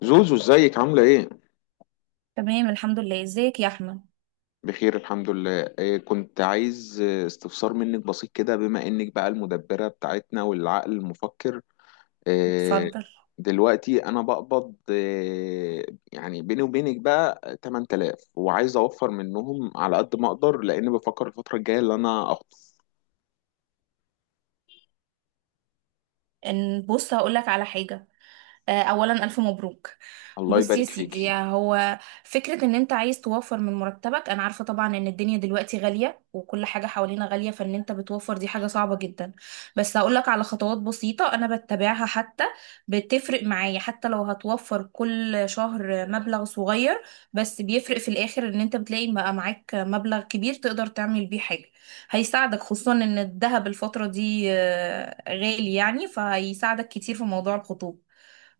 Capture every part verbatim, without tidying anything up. زوزو، ازيك؟ عاملة ايه؟ تمام، الحمد لله. ازيك يا احمد؟ بخير الحمد لله. إيه، كنت عايز آه، استفسار منك بسيط كده، بما انك بقى المدبرة بتاعتنا والعقل المفكر. إيه اتفضل. دلوقتي انا بقبض؟ إيه يعني؟ بيني وبينك بقى تمنتلاف، وعايز اوفر منهم على قد ما اقدر، لان بفكر الفترة الجاية اللي انا اخطب. ان بص هقول لك على حاجه. آه، اولا الف مبروك. الله بص يا يبارك سيدي، فيكي. هو فكرة ان انت عايز توفر من مرتبك. انا عارفة طبعا ان الدنيا دلوقتي غالية وكل حاجة حوالينا غالية، فان انت بتوفر دي حاجة صعبة جدا. بس هقولك على خطوات بسيطة انا بتبعها، حتى بتفرق معايا. حتى لو هتوفر كل شهر مبلغ صغير بس بيفرق في الاخر، ان انت بتلاقي بقى معاك مبلغ كبير تقدر تعمل بيه حاجة. هيساعدك خصوصا ان الذهب الفترة دي آه، غالي يعني، فهيساعدك كتير في موضوع الخطوبة.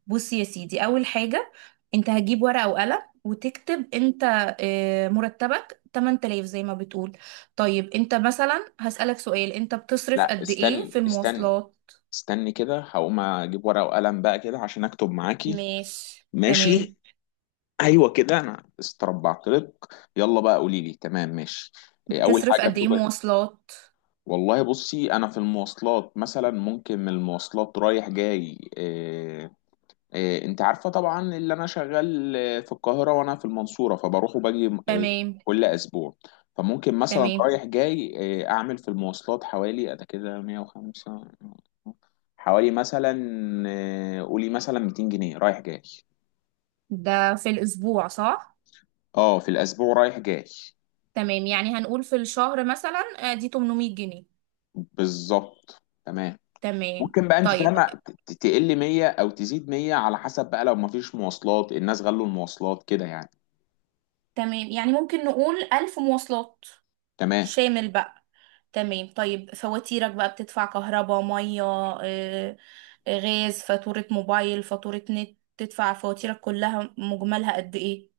بصي يا سيدي، اول حاجه انت هتجيب ورقه وقلم وتكتب انت. آه، مرتبك ثمنتلاف زي ما بتقول. طيب انت مثلا هسألك سؤال: انت بتصرف لا، قد ايه استني، في استني المواصلات؟ استني كده، هقوم اجيب ورقة وقلم بقى كده عشان اكتب معاكي. ماشي تمام. ماشي. ايوه كده، انا استربعت لك. يلا بقى قولي لي. تمام، ماشي. إيه اول بتصرف حاجه قد ايه بتبقى؟ مواصلات؟ والله بصي، انا في المواصلات مثلا، ممكن من المواصلات رايح جاي إيه، إيه، انت عارفه طبعا اللي انا شغال آه، في القاهره وانا في المنصوره، فبروح وباجي آه، تمام. كل اسبوع. فممكن مثلا تمام. رايح جاي إيه اعمل في المواصلات حوالي انا كده مية وخمسة، حوالي مثلا، آه، قولي مثلا ميتين جنيه رايح جاي. ده في الاسبوع صح؟ اه، في الاسبوع رايح جاي. تمام، يعني هنقول في الشهر مثلا آه، دي ثمنمية جنيه. بالظبط، تمام. تمام. ممكن بقى، انت طيب. فاهمه، ت- تقل مية او تزيد مية، على حسب بقى لو مفيش مواصلات، الناس غلوا المواصلات كده يعني. تمام، يعني ممكن نقول ألف مواصلات تمام. شامل بقى. تمام. طيب فواتيرك بقى، بتدفع كهرباء مية، آه، آه، غاز، فاتورة موبايل، فاتورة نت. تدفع فواتيرك كلها مجملها قد ايه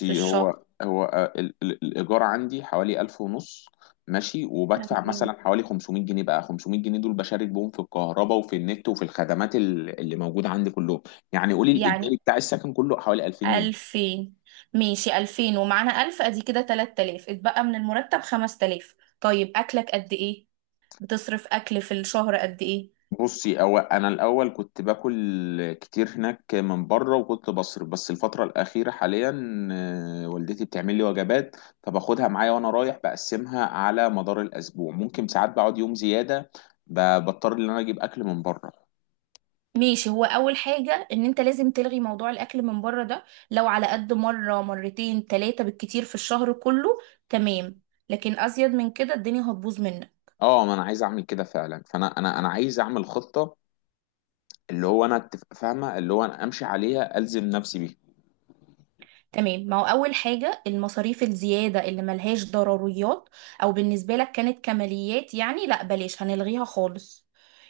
في الشهر؟ هو هو آه، ال- ال- الايجار عندي حوالي ألف ونص. ماشي، وبدفع تمام، مثلا حوالي خمسمية جنيه، بقى خمسمية جنيه دول بشارك بهم في الكهرباء وفي النت وفي الخدمات ال- اللي موجوده عندي كلهم. يعني قولي الايجاري يعني بتاع السكن كله حوالي ألفين جنيه. ألفين. ماشي، ألفين ومعانا ألف أدي كده تلات تلاف، اتبقى من المرتب خمس تلاف. طيب أكلك قد ايه؟ بتصرف أكل في الشهر قد ايه؟ بصي، أو أنا الأول كنت باكل كتير هناك من بره وكنت بصرف، بس الفترة الأخيرة حاليا آه، والدتي بتعمل لي وجبات، فباخدها معايا وأنا رايح بقسمها على مدار الأسبوع. ممكن ساعات بقعد يوم زيادة، ب- بضطر إن أنا أجيب أكل من بره. ماشي، هو اول حاجه ان انت لازم تلغي موضوع الاكل من بره ده، لو على قد مره مرتين تلاتة بالكتير في الشهر كله. تمام. لكن ازيد من كده الدنيا هتبوظ منك. اه، ما انا عايز اعمل كده فعلا، فانا انا انا عايز اعمل خطه، اللي هو انا أتف- فاهمه، اللي هو انا امشي عليها الزم نفسي بيها. تمام، ما هو أول حاجة المصاريف الزيادة اللي ملهاش ضروريات أو بالنسبة لك كانت كماليات يعني، لا بلاش، هنلغيها خالص.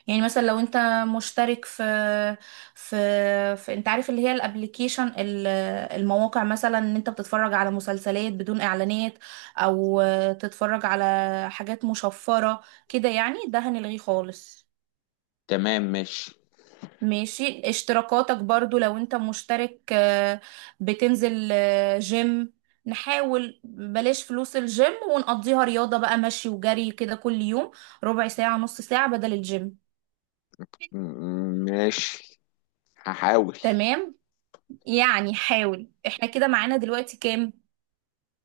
يعني مثلا لو انت مشترك في في, في انت عارف اللي هي الابليكيشن المواقع، مثلا ان انت بتتفرج على مسلسلات بدون اعلانات او تتفرج على حاجات مشفرة كده يعني، ده هنلغيه خالص. تمام، ماشي. ماشي. اشتراكاتك برضو لو انت مشترك آه، بتنزل آه، جيم، نحاول بلاش فلوس الجيم ونقضيها رياضة بقى، مشي وجري كده كل يوم ربع ساعة نص ساعة بدل الجيم. م- م- ماشي، هحاول. تمام، يعني حاول. احنا كده معانا دلوقتي كام؟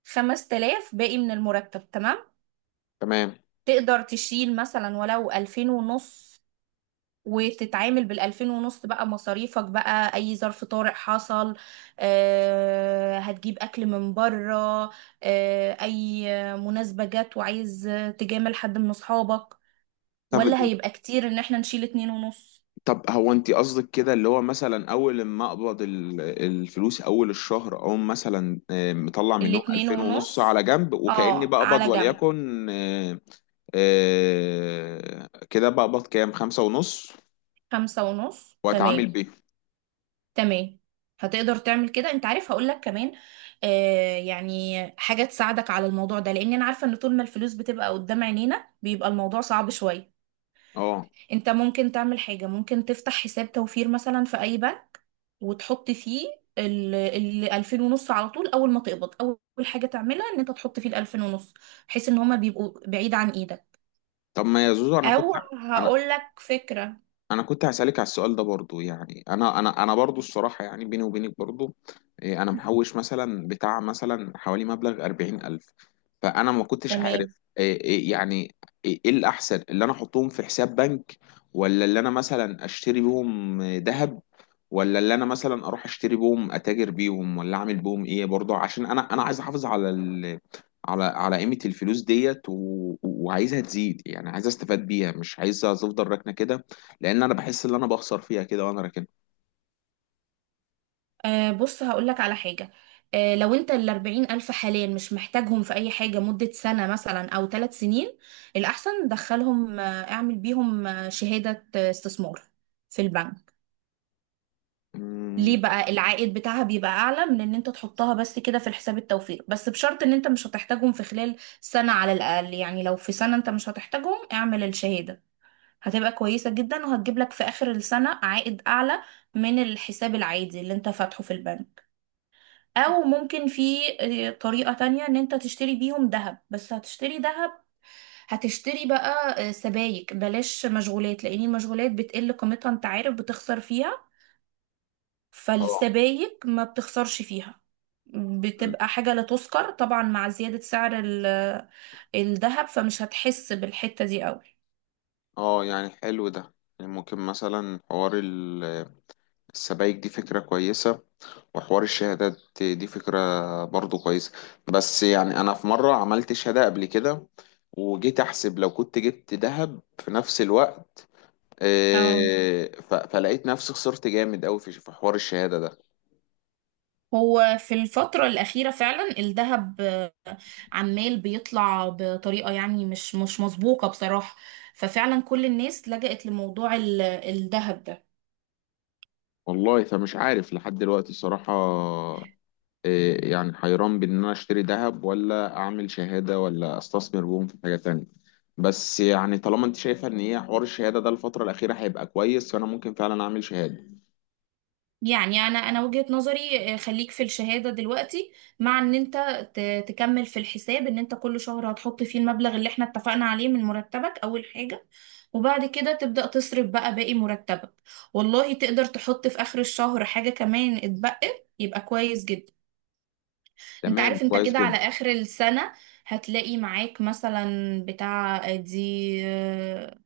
خمس تلاف باقي من المرتب، تمام. تمام. تقدر تشيل مثلا ولو ألفين ونص، وتتعامل بالألفين ونص بقى مصاريفك بقى. أي ظرف طارئ حصل، آه، هتجيب أكل من بره، آه، أي مناسبة جت وعايز تجامل حد من أصحابك. طب، ولا هيبقى كتير إن احنا نشيل اتنين ونص؟ طب هو انت قصدك كده، اللي هو مثلا اول ما اقبض ال- الفلوس اول الشهر، او مثلا، آه، مطلع منهم الاتنين ألفين ونص على ونص، جنب وكأني اه، بقبض، على جنب. وليكن، آه، آه، كده بقبض كام؟ خمسة ونص، خمسة ونص واتعامل تمام. بيه. تمام. هتقدر تعمل كده. انت عارف، هقولك كمان آه يعني حاجة تساعدك على الموضوع ده، لان انا عارفة ان طول ما الفلوس بتبقى قدام عينينا بيبقى الموضوع صعب شوية. اه. انت ممكن تعمل حاجة، ممكن تفتح حساب توفير مثلا في اي بنك وتحط فيه ال ال ألفين ونص على طول. اول ما تقبض اول حاجة تعملها ان انت تحط فيه ال ألفين ونص، بحيث ان هما بيبقوا بعيد عن ايدك. طب ما يا زوزو، انا كنت او انا هقول لك فكرة. انا كنت هسألك على السؤال ده برضو. يعني انا انا انا برضو الصراحة، يعني بيني وبينك برضو، إيه، انا محوش مثلا بتاع مثلا حوالي مبلغ أربعين ألف، فانا ما كنتش تمام. عارف إيه. إيه يعني، ايه إيه الاحسن؟ اللي انا احطهم في حساب بنك؟ ولا اللي انا مثلا اشتري بيهم ذهب؟ ولا اللي انا مثلا اروح اشتري بيهم اتاجر بيهم، ولا اعمل بيهم ايه؟ برضو عشان انا انا عايز احافظ على ال... على على قيمة الفلوس ديت، و... وعايزها تزيد، يعني عايز استفاد بيها، مش عايزها تفضل راكنة كده، لان انا بحس ان انا بخسر فيها كده وانا راكنها. آه بص هقول لك على حاجة. آه لو انت ال أربعين ألف حاليا مش محتاجهم في أي حاجة مدة سنة مثلا أو ثلاث سنين، الأحسن دخلهم، آه اعمل بيهم آه شهادة آه، استثمار في البنك. مم. ليه بقى؟ العائد بتاعها بيبقى اعلى من ان انت تحطها بس كده في الحساب التوفير، بس بشرط ان انت مش هتحتاجهم في خلال سنة على الاقل. يعني لو في سنة انت مش هتحتاجهم اعمل الشهادة، هتبقى كويسة جدا وهتجيب لك في اخر السنة عائد اعلى من الحساب العادي اللي انت فاتحه في البنك. او ممكن في آه، طريقة تانية، ان انت تشتري بيهم ذهب. بس هتشتري ذهب، هتشتري بقى آه، سبايك، بلاش مشغولات، لان المشغولات بتقل قيمتها، انت عارف بتخسر فيها. اه. فالسبايك ما بتخسرش فيها، مم. بتبقى حاجة لا تذكر طبعا مع زيادة سعر ال- الذهب، فمش هتحس بالحتة دي قوي. اه يعني حلو ده. يعني ممكن مثلا حوار ال- السبائك دي فكرة كويسة، وحوار الشهادات دي فكرة برضو كويسة. بس يعني أنا في مرة عملت شهادة قبل كده، وجيت أحسب لو كنت جبت ذهب في نفس الوقت، اه. آه، ف- فلقيت نفسي خسرت جامد أوي في في حوار الشهادة ده. هو في الفترة الأخيرة فعلا الذهب عمال بيطلع بطريقة يعني مش مش مسبوقة بصراحة. ففعلا كل الناس لجأت لموضوع ال- الذهب ده. والله فمش عارف لحد دلوقتي الصراحة إيه. يعني حيران بين ان انا اشتري ذهب، ولا اعمل شهادة، ولا استثمر بهم في حاجة تانية. بس يعني طالما انت شايفة ان هي حوار الشهادة ده الفترة الأخيرة هيبقى كويس، فانا ممكن فعلا اعمل شهادة. يعني انا انا وجهة نظري آه، خليك في الشهادة دلوقتي، مع ان انت ت- تكمل في الحساب ان انت كل شهر هتحط فيه المبلغ اللي احنا اتفقنا عليه من مرتبك اول حاجة، وبعد كده تبدأ تصرف بقى باقي مرتبك. والله تقدر تحط في اخر الشهر حاجة كمان اتبقت يبقى كويس جدا. انت تمام، عارف انت كويس كده على جدا. اخر السنة هتلاقي معاك مثلا بتاع دي آه،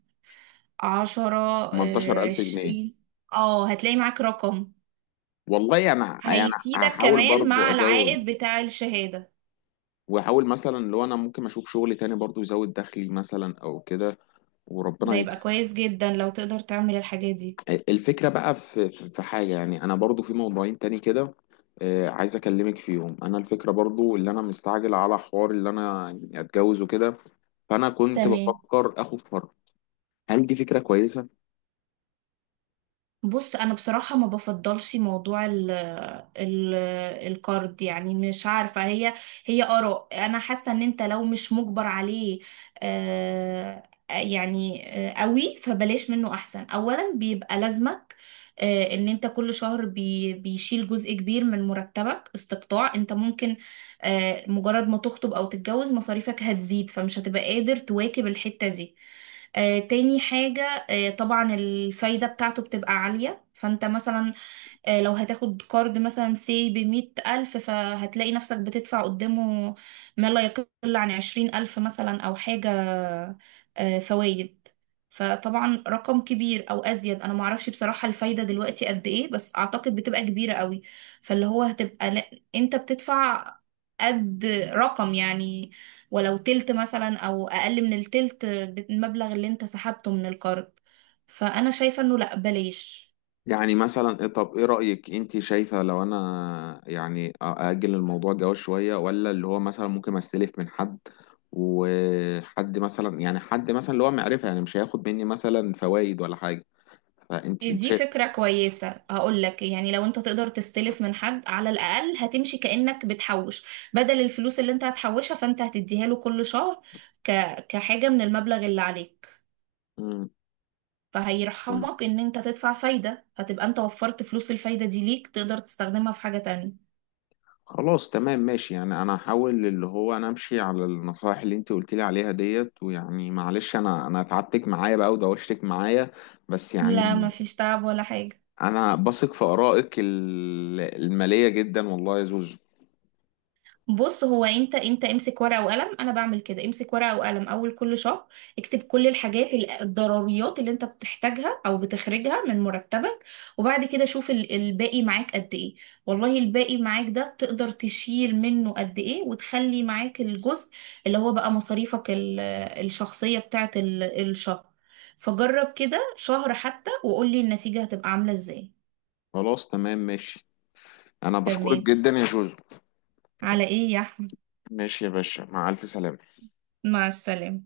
عشرة، آه، تمنتاشر ألف جنيه. عشرين. اه، هتلاقي معاك رقم والله انا يعني هيفيدك هحاول كمان برضو مع ازود، العائد بتاع الشهادة. واحاول مثلا لو انا ممكن اشوف شغل تاني برضو يزود دخلي مثلا او كده، ده وربنا. يبقى كويس جدا لو تقدر تعمل الحاجات دي. الفكرة بقى في في في حاجة، يعني أنا برضو في موضوعين تاني كده، آه، عايز أكلمك فيهم. أنا الفكرة برضو اللي أنا مستعجل على حوار اللي أنا يعني أتجوز وكده، فأنا كنت تمام. بفكر آخد فرع. هل دي فكرة كويسة؟ بص انا بصراحه ما بفضلش موضوع ال ال الكارد، يعني مش عارفه، هي هي اراء. انا حاسه ان انت لو مش مجبر عليه آه يعني آه قوي، فبلاش منه احسن. اولا بيبقى لازمك آه ان انت كل شهر بي بيشيل جزء كبير من مرتبك استقطاع انت ممكن، آه مجرد ما تخطب او تتجوز مصاريفك هتزيد فمش هتبقى قادر تواكب الحته دي. آه، تاني حاجة، آه، طبعا الفايدة بتاعته بتبقى عالية. فانت مثلا آه، لو هتاخد كارد مثلا سي بمية ألف، فهتلاقي نفسك بتدفع قدامه ما لا يقل عن عشرين ألف مثلا أو حاجة فوائد. فطبعا رقم كبير أو أزيد، أنا معرفش بصراحة الفايدة دلوقتي قد إيه، بس أعتقد بتبقى كبيرة قوي. فاللي هو هتبقى لا، أنت بتدفع قد رقم يعني ولو تلت مثلا أو أقل من التلت بالمبلغ اللي أنت سحبته من الكارد. فأنا شايفة إنه لأ، بلاش. يعني مثلا إيه- طب إيه رأيك؟ أنت شايفة لو أنا يعني أ- أأجل الموضوع الجواز شوية، ولا اللي هو مثلا ممكن أستلف من حد، وحد مثلا يعني حد مثلا اللي هو معرفة يعني مش هياخد مني مثلا فوائد ولا حاجة، فأنت دي فكرة كويسة، هقول لك. يعني لو انت تقدر تستلف من حد على الأقل، هتمشي كأنك بتحوش. بدل الفلوس اللي انت هتحوشها، فانت هتديها له كل شهر ك... كحاجة من المبلغ اللي عليك. شايفة. فهيرحمك ان انت تدفع فايدة، هتبقى انت وفرت فلوس الفايدة دي ليك، تقدر تستخدمها في حاجة تانية. خلاص، تمام، ماشي. يعني انا هحاول اللي هو انا امشي على النصائح اللي انت قلت لي عليها ديت، ويعني معلش انا انا تعبتك معايا بقى ودوشتك معايا. بس لا، يعني مفيش تعب ولا حاجة. انا بثق في ارائك ال- المالية جدا والله يا زوزو. بص هو انت، انت امسك ورقه وقلم. انا بعمل كده، امسك ورقه وقلم اول كل شهر، اكتب كل الحاجات ال- الضروريات اللي انت بتحتاجها او بتخرجها من مرتبك، وبعد كده شوف ال- الباقي معاك قد ايه. والله الباقي معاك ده تقدر تشيل منه قد ايه وتخلي معاك الجزء اللي هو بقى مصاريفك ال- الشخصيه بتاعت ال- الشهر. فجرب كده شهر حتى وقولي النتيجه هتبقى عامله ازاي. خلاص تمام ماشي، انا بشكرك تمام. جدا يا زوزو. على ايه يا احمد؟ ماشي يا باشا، مع الف سلامة. مع السلامه.